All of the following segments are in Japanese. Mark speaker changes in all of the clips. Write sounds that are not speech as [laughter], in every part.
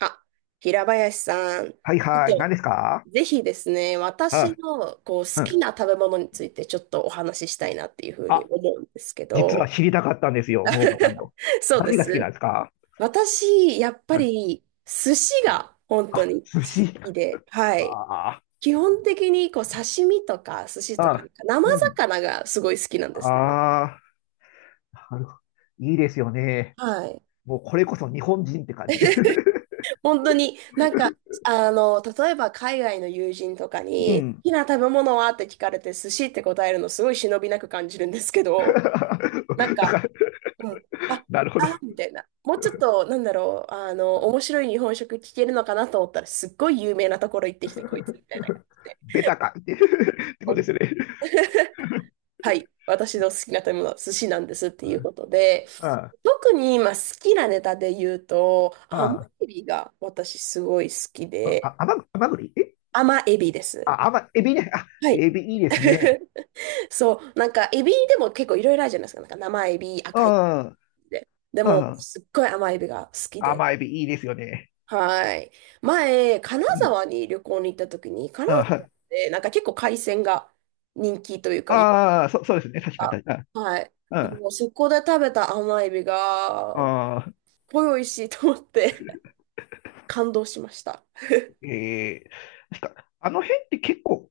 Speaker 1: あ、平林さん、ち
Speaker 2: はい
Speaker 1: ょっ
Speaker 2: はい。何で
Speaker 1: と、
Speaker 2: すか？
Speaker 1: ぜひですね、
Speaker 2: は
Speaker 1: 私
Speaker 2: い。
Speaker 1: の好
Speaker 2: うん。
Speaker 1: きな食べ物についてちょっとお話ししたいなっていうふうに
Speaker 2: あ、
Speaker 1: 思うんですけ
Speaker 2: 実は
Speaker 1: ど、
Speaker 2: 知りたかったんですよ、桃子さん
Speaker 1: [laughs]
Speaker 2: の。
Speaker 1: そうで
Speaker 2: 何が好きなん
Speaker 1: す。
Speaker 2: ですか？
Speaker 1: 私、やっぱ
Speaker 2: うん。
Speaker 1: り寿司が本当
Speaker 2: あ、
Speaker 1: に好
Speaker 2: 寿司。
Speaker 1: きで、はい。
Speaker 2: あ
Speaker 1: 基本的に刺身とか寿司とか、
Speaker 2: あ。
Speaker 1: 生
Speaker 2: うん。
Speaker 1: 魚がすごい好きなんですね。
Speaker 2: ああ。なるほど。いいですよね。
Speaker 1: はい。
Speaker 2: もうこれこそ日本人って感じで。
Speaker 1: 本当に、例えば海外の友人とか
Speaker 2: [laughs] う
Speaker 1: に、好
Speaker 2: ん。
Speaker 1: きな食べ物はって聞かれて、寿司って答えるのすごい忍びなく感じるんですけ
Speaker 2: [laughs]
Speaker 1: ど、なん
Speaker 2: だ
Speaker 1: か、
Speaker 2: から、
Speaker 1: うん、あ、
Speaker 2: なるほど。
Speaker 1: あ、みたいな。もうちょっと、面白い日本食聞けるのかなと思ったら、すっごい有名なところ行ってきた、こいつ、みたいな感じで。
Speaker 2: ベタかって [laughs] ってこと
Speaker 1: お
Speaker 2: ですよね。
Speaker 1: [laughs] はい、私の好きな食べ物は寿司なんですっていうことで、
Speaker 2: うん。
Speaker 1: 特に今好きなネタで言うと、
Speaker 2: う
Speaker 1: 甘
Speaker 2: ん。
Speaker 1: エビが私すごい好きで、
Speaker 2: あ、甘ぐ、甘栗え
Speaker 1: 甘エビです。
Speaker 2: あ、エビね。あ、
Speaker 1: はい。
Speaker 2: エビいいですね。
Speaker 1: [laughs] そう、エビでも結構いろいろあるじゃないですか。生エビ、
Speaker 2: う
Speaker 1: 赤いエ
Speaker 2: ん。
Speaker 1: ビで。で
Speaker 2: う
Speaker 1: も、
Speaker 2: ん。
Speaker 1: すっごい甘エビが好きで。
Speaker 2: 甘エビいいですよね。
Speaker 1: はい。前、金
Speaker 2: うん。
Speaker 1: 沢に旅行に行った時に、金
Speaker 2: う
Speaker 1: 沢っ
Speaker 2: ん。
Speaker 1: てなんか結構海鮮が人気というか、い、
Speaker 2: ああ、そうですね。確か、確か。
Speaker 1: はい。
Speaker 2: うん。あ
Speaker 1: もうそこで食べた甘エビが、
Speaker 2: あー、
Speaker 1: すっごい美味しいと思って [laughs] 感動しました。
Speaker 2: ええ、確か、あの辺って結構、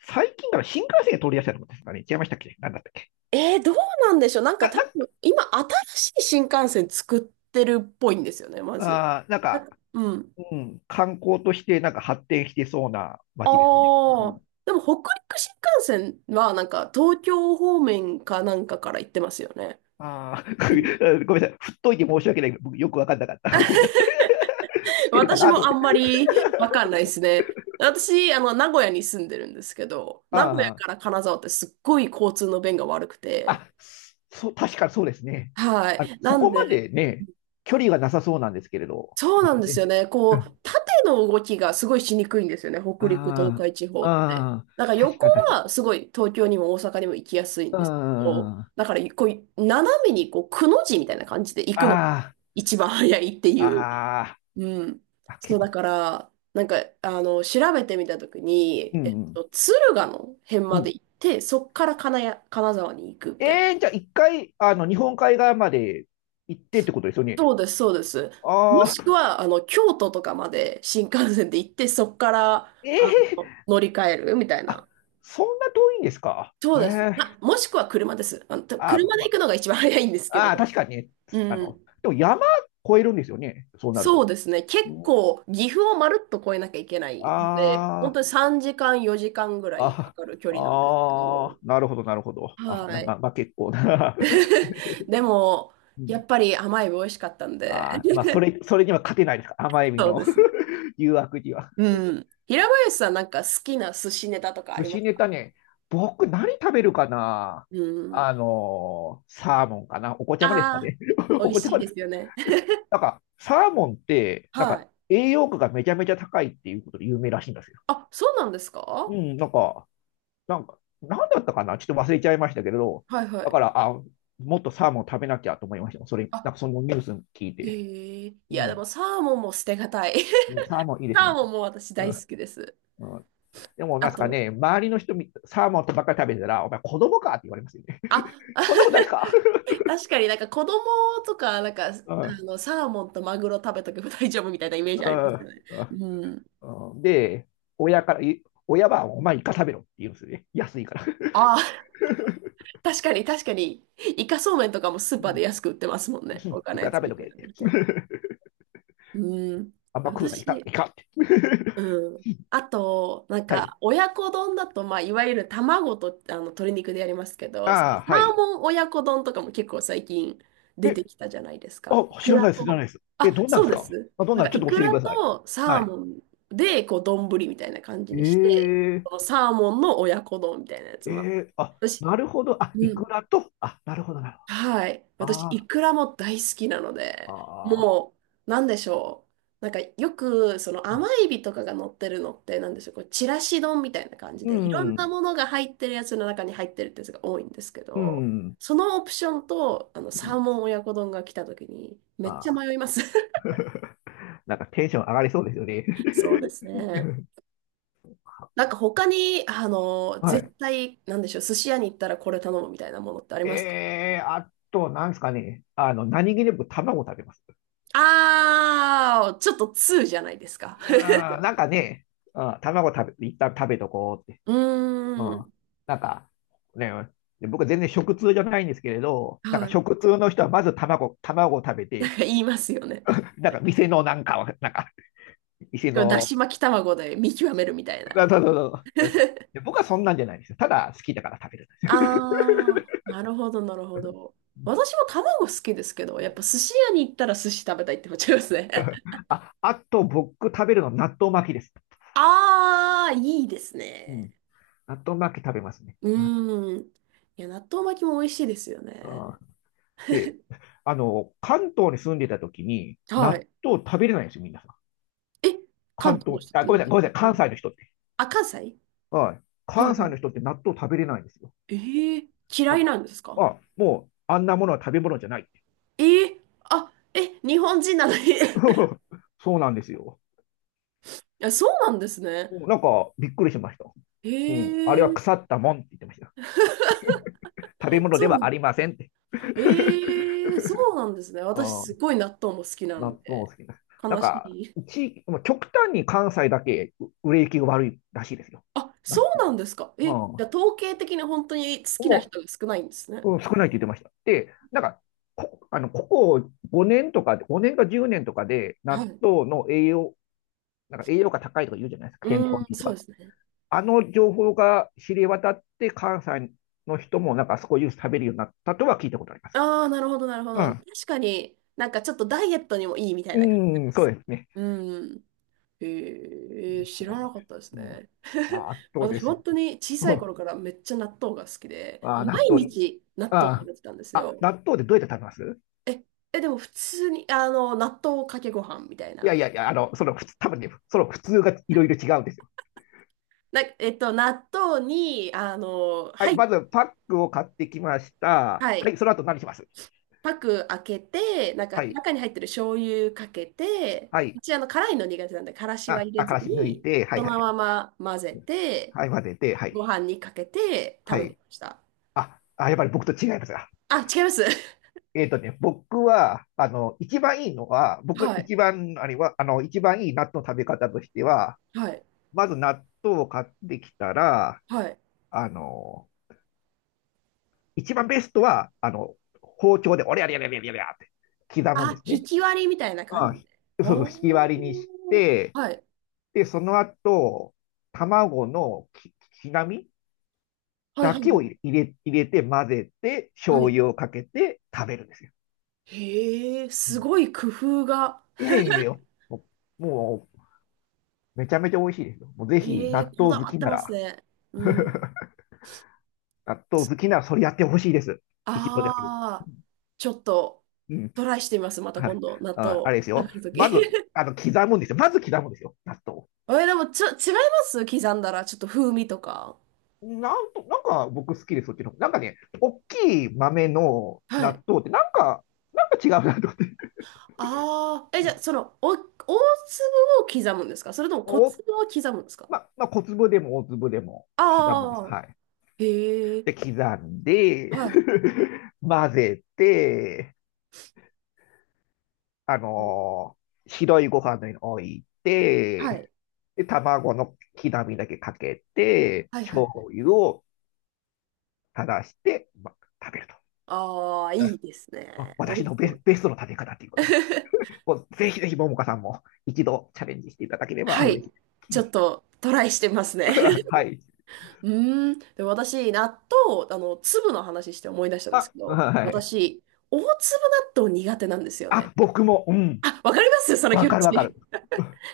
Speaker 2: 最近から新幹線が通りやすいのですかね。違いましたっけ？なんだったっけ？
Speaker 1: どうなんでしょう。なんか
Speaker 2: な、
Speaker 1: 多
Speaker 2: な、
Speaker 1: 分、今、新しい新幹線作ってるっぽいんですよね、まず。
Speaker 2: ああ、なんか、
Speaker 1: うん。
Speaker 2: うん、観光としてなんか発展してそうな
Speaker 1: あ
Speaker 2: 街ですよね。う
Speaker 1: あ。
Speaker 2: ん。
Speaker 1: でも、北陸新幹線は、東京方面かなんかから行ってますよね。
Speaker 2: ああ。
Speaker 1: うん。
Speaker 2: [laughs] ごめんなさい。振っといて申し訳ない。僕よくわかんなかった。ごめんなさい。[laughs] 知
Speaker 1: [laughs]
Speaker 2: ってるか
Speaker 1: 私
Speaker 2: なと
Speaker 1: も
Speaker 2: 思っ
Speaker 1: あんま
Speaker 2: て。
Speaker 1: りわかんないですね。私、名古屋に住んでるんですけど、名古屋
Speaker 2: あ
Speaker 1: から金沢ってすっごい交通の便が悪く
Speaker 2: あ、
Speaker 1: て、
Speaker 2: あ、そう、確かそうですね。
Speaker 1: は
Speaker 2: あ、
Speaker 1: い。な
Speaker 2: そ
Speaker 1: ん
Speaker 2: こ
Speaker 1: で、
Speaker 2: までね、距離がなさそうなんですけれど。
Speaker 1: そう
Speaker 2: で
Speaker 1: な
Speaker 2: す
Speaker 1: んです
Speaker 2: ね。
Speaker 1: よね。縦の動きがすごいしにくいんですよね。北陸、東
Speaker 2: あ
Speaker 1: 海地方
Speaker 2: あ、
Speaker 1: って。
Speaker 2: ああ、
Speaker 1: だから
Speaker 2: 確
Speaker 1: 横
Speaker 2: か確かに。
Speaker 1: はすごい東京にも大阪にも行きやすいん
Speaker 2: う
Speaker 1: ですけど、
Speaker 2: ん。あ
Speaker 1: だから斜めにくの字みたいな感じで行くのが
Speaker 2: あ、
Speaker 1: 一番早いってい
Speaker 2: あ
Speaker 1: う。
Speaker 2: あ、
Speaker 1: うん。
Speaker 2: あ、結
Speaker 1: そう、だ
Speaker 2: 構。
Speaker 1: から、調べてみたとき
Speaker 2: う
Speaker 1: に、
Speaker 2: ん。
Speaker 1: 敦賀の辺
Speaker 2: う
Speaker 1: まで
Speaker 2: ん。
Speaker 1: 行って、そっから金谷、金沢に行くみたいな。
Speaker 2: じゃあ一回、日本海側まで行ってってことですよね。
Speaker 1: そうです、そうです。も
Speaker 2: あ
Speaker 1: しく
Speaker 2: あ、
Speaker 1: は、京都とかまで新幹線で行って、そこから、
Speaker 2: え
Speaker 1: あ
Speaker 2: え、
Speaker 1: 乗り換えるみたい
Speaker 2: あ、
Speaker 1: な。
Speaker 2: そんな遠いんですか？
Speaker 1: そ
Speaker 2: え
Speaker 1: うです。あ、
Speaker 2: え、
Speaker 1: もしくは車です。
Speaker 2: あ
Speaker 1: 車で行
Speaker 2: ま、
Speaker 1: くのが一番早いんですけ
Speaker 2: ああー、
Speaker 1: ど。
Speaker 2: 確かにね。
Speaker 1: うん。
Speaker 2: でも山越えるんですよね。そうなる
Speaker 1: そう
Speaker 2: と。
Speaker 1: ですね。結
Speaker 2: うん、
Speaker 1: 構、岐阜をまるっと越えなきゃいけないので、本
Speaker 2: あ
Speaker 1: 当に3時間、4時間ぐらいか
Speaker 2: あ、
Speaker 1: かる距
Speaker 2: あ、
Speaker 1: 離なんですけ
Speaker 2: あ
Speaker 1: ど。
Speaker 2: あ、なるほど、なるほど。あ、
Speaker 1: はい。
Speaker 2: まあ、結構な。[laughs]
Speaker 1: [laughs] でも、
Speaker 2: う
Speaker 1: や
Speaker 2: ん
Speaker 1: っぱり甘い美味しかったんで。
Speaker 2: あーまあ、
Speaker 1: [laughs]
Speaker 2: それには勝てないですか？甘エビ
Speaker 1: そう
Speaker 2: の
Speaker 1: ですね。
Speaker 2: [laughs] 誘惑には。
Speaker 1: うん。平林さん、なんか好きな寿司ネタとかあ
Speaker 2: 寿
Speaker 1: りま
Speaker 2: 司
Speaker 1: す
Speaker 2: ネ
Speaker 1: か？
Speaker 2: タね、僕何食べるかな？
Speaker 1: うん。
Speaker 2: サーモンかな。お子ちゃまですか
Speaker 1: あ
Speaker 2: ね？ [laughs]
Speaker 1: あ、美
Speaker 2: お子
Speaker 1: 味
Speaker 2: ちゃ
Speaker 1: しい
Speaker 2: まで
Speaker 1: で
Speaker 2: す。
Speaker 1: すよね。[laughs]
Speaker 2: なんか、サーモンって、なん
Speaker 1: は
Speaker 2: か、
Speaker 1: い。
Speaker 2: 栄養価がめちゃめちゃ高いっていうことで有名らしいんですよ。
Speaker 1: あ、そうなんですか？
Speaker 2: うん、なんか、なんだったかな、ちょっと忘れちゃいましたけれど、
Speaker 1: はいは
Speaker 2: だ
Speaker 1: い。
Speaker 2: から、あ、もっとサーモン食べなきゃと思いました。それ、
Speaker 1: あ、
Speaker 2: なんかそのニュース聞いて。
Speaker 1: へえ。い
Speaker 2: う
Speaker 1: や、で
Speaker 2: ん、
Speaker 1: もサーモンも捨てがたい。[laughs]
Speaker 2: うん。サーモンいいですよ
Speaker 1: サー
Speaker 2: ね。
Speaker 1: モンも私
Speaker 2: うん、
Speaker 1: 大好きです。
Speaker 2: うん。でも、な
Speaker 1: あ
Speaker 2: んですか
Speaker 1: と、
Speaker 2: ね、周りの人、サーモンとばっかり食べてたら、お前子供かって言われますよね。
Speaker 1: あ、
Speaker 2: [laughs]
Speaker 1: あ、
Speaker 2: そんなことないですか？
Speaker 1: [laughs] 確かに子供とか、
Speaker 2: [laughs] うん、
Speaker 1: サーモンとマグロ食べとけば大丈夫みたいなイメージあ
Speaker 2: う
Speaker 1: りますよ
Speaker 2: ん、
Speaker 1: ね。うん。
Speaker 2: うん。で、親から、い親は、お前イカ食べろって言うんですよね。安いから。[laughs]
Speaker 1: ああ、確かに確かに。イカそうめんとかもスー
Speaker 2: う
Speaker 1: パーで
Speaker 2: ん、
Speaker 1: 安く売ってますもんね。他
Speaker 2: イ
Speaker 1: の
Speaker 2: カ
Speaker 1: やつ
Speaker 2: 食べ
Speaker 1: に比
Speaker 2: とけっ
Speaker 1: べ
Speaker 2: て。
Speaker 1: ると。
Speaker 2: [laughs]
Speaker 1: うん。
Speaker 2: あんま食うな、イカ、
Speaker 1: 私、
Speaker 2: イカって。[laughs]
Speaker 1: うん。あと、
Speaker 2: はい。
Speaker 1: 親子丼だと、まあ、いわゆる卵と鶏肉でやりますけど、その
Speaker 2: ああ、
Speaker 1: サ
Speaker 2: は
Speaker 1: ー
Speaker 2: い。
Speaker 1: モン親子丼とかも結構最近出て
Speaker 2: え、
Speaker 1: きたじゃないですか。
Speaker 2: あ、
Speaker 1: イ
Speaker 2: 知
Speaker 1: ク
Speaker 2: ら
Speaker 1: ラ
Speaker 2: ないです、知らな
Speaker 1: と、
Speaker 2: いです。え、
Speaker 1: あ、
Speaker 2: どんなん
Speaker 1: そ
Speaker 2: で
Speaker 1: う
Speaker 2: す
Speaker 1: で
Speaker 2: か？
Speaker 1: す。
Speaker 2: あ、どんなん、ちょっ
Speaker 1: イ
Speaker 2: と
Speaker 1: ク
Speaker 2: 教えてく
Speaker 1: ラ
Speaker 2: ださい。
Speaker 1: とサ
Speaker 2: は
Speaker 1: ー
Speaker 2: い。
Speaker 1: モンで、丼みたいな感じ
Speaker 2: え
Speaker 1: にして、
Speaker 2: ー、
Speaker 1: そのサーモンの親子丼みたいなやつ
Speaker 2: え
Speaker 1: も。
Speaker 2: あ、
Speaker 1: 私、
Speaker 2: なるほど。あ、イ
Speaker 1: うん、
Speaker 2: クラと、あ、なるほど、なるほど。
Speaker 1: はい。私、イ
Speaker 2: あ
Speaker 1: クラも大好きなの
Speaker 2: あ、
Speaker 1: で、
Speaker 2: ああ、
Speaker 1: もう、なんでしょう。よく、その甘エビとかが乗ってるのって、なんでしょう。ちらし丼みたいな感じ
Speaker 2: う
Speaker 1: で、いろんな
Speaker 2: ん、
Speaker 1: ものが入ってるやつの中に入ってるってやつが多いんですけ
Speaker 2: う
Speaker 1: ど、
Speaker 2: ん。
Speaker 1: そのオプションと、サーモン親子丼が来た時に、めっちゃ
Speaker 2: あ
Speaker 1: 迷います。[laughs]
Speaker 2: あ、なんかテンション上がりそうですよね。[laughs]
Speaker 1: そうですね。なんか、他に、
Speaker 2: は
Speaker 1: 絶対、なんでしょう。寿司屋に行ったらこれ頼むみたいなものってあり
Speaker 2: い。
Speaker 1: ますか？
Speaker 2: あと、なんですかね。何気なく卵食べます。
Speaker 1: あー、ちょっと通じゃないですか。
Speaker 2: いや
Speaker 1: [laughs]
Speaker 2: ー、なんかね、うん、卵食べ、一旦食べとこうって。
Speaker 1: う
Speaker 2: う
Speaker 1: ー
Speaker 2: ん、
Speaker 1: ん。
Speaker 2: なんか、ね、で僕全然食通じゃないんですけれど、なんか
Speaker 1: はい。
Speaker 2: 食通の人はまず卵を食べ
Speaker 1: [laughs] な
Speaker 2: て、
Speaker 1: んか言いますよね。
Speaker 2: なんか店のなんかを、なんか、店
Speaker 1: これだ
Speaker 2: の、
Speaker 1: し巻き卵で見極めるみたい
Speaker 2: そ
Speaker 1: な。
Speaker 2: うそうそうそう。で僕はそんなんじゃないんですよ。ただ好きだから食べるんですよ。
Speaker 1: ああ、なるほど、なるほど。私も
Speaker 2: [laughs]
Speaker 1: 卵好きですけど、
Speaker 2: う
Speaker 1: やっぱ
Speaker 2: ん。
Speaker 1: 寿司屋に行ったら寿司食べたいって思っちゃいますね。
Speaker 2: あ、あと僕食べるのは納豆巻きです。
Speaker 1: [laughs] ああ、いいです
Speaker 2: う
Speaker 1: ね。
Speaker 2: ん。納豆巻き食べますね。
Speaker 1: う
Speaker 2: はい。
Speaker 1: ーん。いや、納豆巻きも美味しいですよね。
Speaker 2: あ、で、関東に住んでた時に
Speaker 1: は
Speaker 2: 納
Speaker 1: い。
Speaker 2: 豆食べれないんですよ、みんなさ、
Speaker 1: え、関
Speaker 2: 関
Speaker 1: 東の
Speaker 2: 東、
Speaker 1: 人っ
Speaker 2: あ、
Speaker 1: て納
Speaker 2: ごめん
Speaker 1: 豆
Speaker 2: なさい、ご
Speaker 1: 巻
Speaker 2: めんなさ
Speaker 1: き
Speaker 2: い、
Speaker 1: 食べ
Speaker 2: 関
Speaker 1: る？
Speaker 2: 西の人って。
Speaker 1: あ、関西。
Speaker 2: はい。
Speaker 1: はいは
Speaker 2: 関西の
Speaker 1: い。
Speaker 2: 人って納豆食べれないんですよ。
Speaker 1: ええ、嫌
Speaker 2: なん
Speaker 1: い
Speaker 2: か、
Speaker 1: なんですか？
Speaker 2: あ、もう、あんなものは食べ物じゃないって。
Speaker 1: ええ、あ、え、日本人なのに、 [laughs] い
Speaker 2: [laughs] そうなんですよ。
Speaker 1: や、そうなんですね。
Speaker 2: うん。なんか、びっくりしました。
Speaker 1: え
Speaker 2: うん。あれは腐
Speaker 1: え、
Speaker 2: ったもんって言ってました。食べ物で
Speaker 1: そうな
Speaker 2: はあ
Speaker 1: の。
Speaker 2: りませんって。
Speaker 1: ええ、そうなんですね。
Speaker 2: [laughs] う
Speaker 1: 私、す
Speaker 2: ん、
Speaker 1: ごい納豆も好きな
Speaker 2: 納
Speaker 1: の
Speaker 2: 豆も
Speaker 1: で、
Speaker 2: 好きな。なん
Speaker 1: 悲し
Speaker 2: か、
Speaker 1: い。
Speaker 2: 地域、まあ極端に関西だけ売れ行きが悪いらしいですよ。
Speaker 1: あ、
Speaker 2: な
Speaker 1: そう
Speaker 2: うん、
Speaker 1: なんですか。え、じゃあ、統計的に本当に好きな
Speaker 2: も
Speaker 1: 人が少ないんですね。
Speaker 2: う、うん、少ないって言ってました。で、なんか、こ、あの、ここ5年とか、5年か10年とかで、
Speaker 1: は
Speaker 2: 納
Speaker 1: い。
Speaker 2: 豆の栄養、なんか栄養価高いとか言うじゃないですか、健
Speaker 1: う
Speaker 2: 康に
Speaker 1: ー
Speaker 2: い
Speaker 1: ん、
Speaker 2: いと
Speaker 1: そう
Speaker 2: か。
Speaker 1: ですね。
Speaker 2: あの情報が知れ渡って、関西の人もなんか少しずつ食べるようになったとは聞いたことあります。
Speaker 1: ああ、なるほど、なるほど。確かに、なんかちょっとダイエットにもいいみたい
Speaker 2: う
Speaker 1: な感じな
Speaker 2: ん。
Speaker 1: ん
Speaker 2: うん、
Speaker 1: で
Speaker 2: そ
Speaker 1: す。
Speaker 2: うですね。
Speaker 1: うん。ええ、知
Speaker 2: そ
Speaker 1: ら
Speaker 2: うな
Speaker 1: な
Speaker 2: ん
Speaker 1: か
Speaker 2: で
Speaker 1: っ
Speaker 2: す。
Speaker 1: たです
Speaker 2: うん、
Speaker 1: ね。[laughs]
Speaker 2: ああと
Speaker 1: 私、
Speaker 2: です。
Speaker 1: 本当に小さい頃からめっちゃ納豆が好き
Speaker 2: [laughs]
Speaker 1: で、
Speaker 2: あ
Speaker 1: も
Speaker 2: あ、
Speaker 1: う
Speaker 2: 納
Speaker 1: 毎
Speaker 2: 豆、
Speaker 1: 日納豆食
Speaker 2: あ
Speaker 1: べてたんです
Speaker 2: あ、あ、
Speaker 1: よ。
Speaker 2: 納豆でどうやって食べます？
Speaker 1: え、え、でも普通に、納豆かけご飯みたい
Speaker 2: いや
Speaker 1: な。
Speaker 2: いやいや、その普通、多分ね、その普通がいろいろ違うんですよ。
Speaker 1: 納豆に、
Speaker 2: は
Speaker 1: は
Speaker 2: い、
Speaker 1: い、
Speaker 2: まずパックを買ってきました。
Speaker 1: は
Speaker 2: は
Speaker 1: い、
Speaker 2: い、その後何します？
Speaker 1: パク開けて、なんか
Speaker 2: はい、
Speaker 1: 中に入ってる醤油かけて、
Speaker 2: は
Speaker 1: う
Speaker 2: い。
Speaker 1: ち辛いの苦手なんで、からしは
Speaker 2: あ、
Speaker 1: 入れ
Speaker 2: あ、か
Speaker 1: ず
Speaker 2: らし抜い
Speaker 1: に、
Speaker 2: て、は
Speaker 1: そ
Speaker 2: いはい
Speaker 1: の
Speaker 2: はい。
Speaker 1: まま混ぜて、
Speaker 2: はい、混ぜて、は
Speaker 1: ご
Speaker 2: い、
Speaker 1: 飯にかけて
Speaker 2: は
Speaker 1: 食べて
Speaker 2: い。
Speaker 1: ました。
Speaker 2: あ、あ、やっぱり僕と違いますが。
Speaker 1: あ、違います。[laughs]
Speaker 2: 僕は、一番いいのは、僕
Speaker 1: はい、
Speaker 2: 一番、あれは、一番いい納豆の食べ方としては、
Speaker 1: はい、
Speaker 2: まず納豆を買ってきたら、
Speaker 1: はい。
Speaker 2: あの、一番ベストは、包丁で、おりゃりゃりゃりゃりゃりゃって刻むんで
Speaker 1: あ、
Speaker 2: す
Speaker 1: ひ
Speaker 2: ね。
Speaker 1: き割りみたいな感
Speaker 2: まあ、
Speaker 1: じで。
Speaker 2: そうそう、引き
Speaker 1: おー、
Speaker 2: 割りにして、
Speaker 1: はい、
Speaker 2: で、その後、卵のきなみ
Speaker 1: はい、
Speaker 2: だ
Speaker 1: はい、
Speaker 2: け
Speaker 1: は
Speaker 2: を
Speaker 1: い。
Speaker 2: 入れて混ぜて、
Speaker 1: は
Speaker 2: 醤
Speaker 1: い、
Speaker 2: 油をかけて食べるんですよ。
Speaker 1: へえ、
Speaker 2: う
Speaker 1: す
Speaker 2: ん、
Speaker 1: ごい工夫が。
Speaker 2: いやいやいや、ももうめちゃめちゃ美味しいですよ。もうぜひ、
Speaker 1: ええ、
Speaker 2: 納
Speaker 1: こ
Speaker 2: 豆
Speaker 1: だ
Speaker 2: 好
Speaker 1: わっ
Speaker 2: き
Speaker 1: て
Speaker 2: な
Speaker 1: ます
Speaker 2: ら、
Speaker 1: ね。うん。
Speaker 2: 納豆好きならそれやってほしいです。一度だけで。
Speaker 1: ああ、ちょっと
Speaker 2: うん。
Speaker 1: トライしてみます。また
Speaker 2: は
Speaker 1: 今
Speaker 2: い。
Speaker 1: 度、納
Speaker 2: あ、あ
Speaker 1: 豆
Speaker 2: れです
Speaker 1: 食
Speaker 2: よ。
Speaker 1: べるとき。
Speaker 2: まず、
Speaker 1: [laughs]
Speaker 2: 刻むんですよ。まず刻むんですよ。納豆を。
Speaker 1: え、でもちょ、違います。刻んだら、ちょっと風味とか。
Speaker 2: なんと、なんか僕好きです、そっちの方。なんかね、大きい豆の
Speaker 1: はい。
Speaker 2: 納豆って、なんか違うなと思って。
Speaker 1: ああ、え、じゃあ、そ
Speaker 2: [laughs]
Speaker 1: の、お、大粒を刻むんですか？それとも小
Speaker 2: お、
Speaker 1: 粒を刻むんですか？
Speaker 2: まあ、小粒でも大粒でも刻むんです。
Speaker 1: ああ
Speaker 2: はい。
Speaker 1: ー、へえ、
Speaker 2: で、刻んで
Speaker 1: はい。
Speaker 2: [laughs] 混ぜて、あ
Speaker 1: うん、
Speaker 2: のー白いご飯の上に置い
Speaker 1: は
Speaker 2: て、
Speaker 1: い。
Speaker 2: で、卵の刻みだけかけて、
Speaker 1: はいは
Speaker 2: 醤
Speaker 1: い。
Speaker 2: 油を垂らして、ま、食べると。
Speaker 1: ああ、いいです
Speaker 2: あ、
Speaker 1: ね。美
Speaker 2: 私
Speaker 1: 味
Speaker 2: の
Speaker 1: しそう。
Speaker 2: ベストの食べ方っていうことで。
Speaker 1: [laughs]
Speaker 2: こうぜひぜひ、ももかさんも一度チャレンジしていただければ
Speaker 1: は
Speaker 2: 嬉し
Speaker 1: い。
Speaker 2: い。
Speaker 1: ちょっとトライしてますね。
Speaker 2: [laughs] はい。
Speaker 1: うーん。でも私、納豆、粒の話して思い出したんです
Speaker 2: あ、
Speaker 1: けど、
Speaker 2: はい。
Speaker 1: 私、大粒納豆苦手なんですよね。
Speaker 2: あ、僕も、うん。
Speaker 1: あ、わかります、 [laughs] その
Speaker 2: わ
Speaker 1: 気持
Speaker 2: かるわか
Speaker 1: ち。
Speaker 2: る。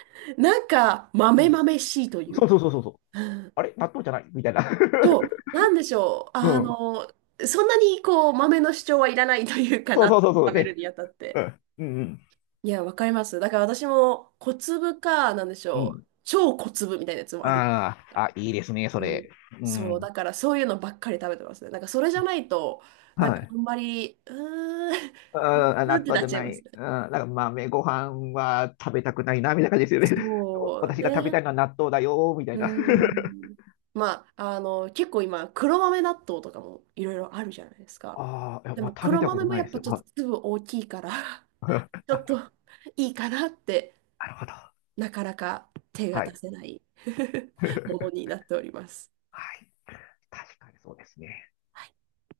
Speaker 1: [laughs] なんか、
Speaker 2: う
Speaker 1: 豆
Speaker 2: ん。
Speaker 1: 豆しいという
Speaker 2: そうそ
Speaker 1: か。
Speaker 2: うそうそうそう。
Speaker 1: うん、
Speaker 2: あれ納豆じゃないみたいな。
Speaker 1: そう、なんでしょう。
Speaker 2: [laughs] うん。
Speaker 1: そんなにこう、豆の主張はいらないというか
Speaker 2: そうそ
Speaker 1: な、
Speaker 2: うそうそう
Speaker 1: 食べる
Speaker 2: ね。
Speaker 1: にあたっ
Speaker 2: う
Speaker 1: て。
Speaker 2: ん。うん
Speaker 1: いや、わかります。だから私も、小粒か、なんでし
Speaker 2: うん。う
Speaker 1: ょう。
Speaker 2: ん。
Speaker 1: 超小粒みたいなやつもある。
Speaker 2: ああ、あ、いいですね、そ
Speaker 1: う
Speaker 2: れ。
Speaker 1: ん、
Speaker 2: う
Speaker 1: そう、
Speaker 2: ん。
Speaker 1: だからそういうのばっかり食べてますね。なんかそれじゃないと、なん
Speaker 2: は
Speaker 1: かあ
Speaker 2: い。
Speaker 1: んまり、うーん、[laughs] う
Speaker 2: うん、あ、
Speaker 1: ーん
Speaker 2: 納
Speaker 1: って
Speaker 2: 豆
Speaker 1: なっ
Speaker 2: じゃ
Speaker 1: ちゃい
Speaker 2: な
Speaker 1: ます
Speaker 2: い。
Speaker 1: ね。
Speaker 2: うん、なんか豆ご飯は食べたくないな、みたいな感じですよね。[laughs]
Speaker 1: そう
Speaker 2: 私が食べた
Speaker 1: ね。
Speaker 2: いのは納豆だよ、みたい
Speaker 1: う
Speaker 2: な。[laughs]
Speaker 1: ん。まあ、結構今、黒豆納豆とかもいろいろあるじゃないですか。
Speaker 2: ああ、いや
Speaker 1: で
Speaker 2: まあ、
Speaker 1: も
Speaker 2: 食べ
Speaker 1: 黒
Speaker 2: たこ
Speaker 1: 豆
Speaker 2: と
Speaker 1: も
Speaker 2: な
Speaker 1: や
Speaker 2: い
Speaker 1: っ
Speaker 2: です
Speaker 1: ぱ
Speaker 2: よ。
Speaker 1: ちょっ
Speaker 2: は
Speaker 1: と
Speaker 2: い
Speaker 1: 粒大きいから、 [laughs]
Speaker 2: [laughs]
Speaker 1: ちょ
Speaker 2: あ、
Speaker 1: っといいかなって、
Speaker 2: なるほど。
Speaker 1: なかなか手が
Speaker 2: は
Speaker 1: 出
Speaker 2: い。
Speaker 1: せない [laughs] もの
Speaker 2: [laughs]
Speaker 1: になっております。
Speaker 2: はい。確かにそうですね。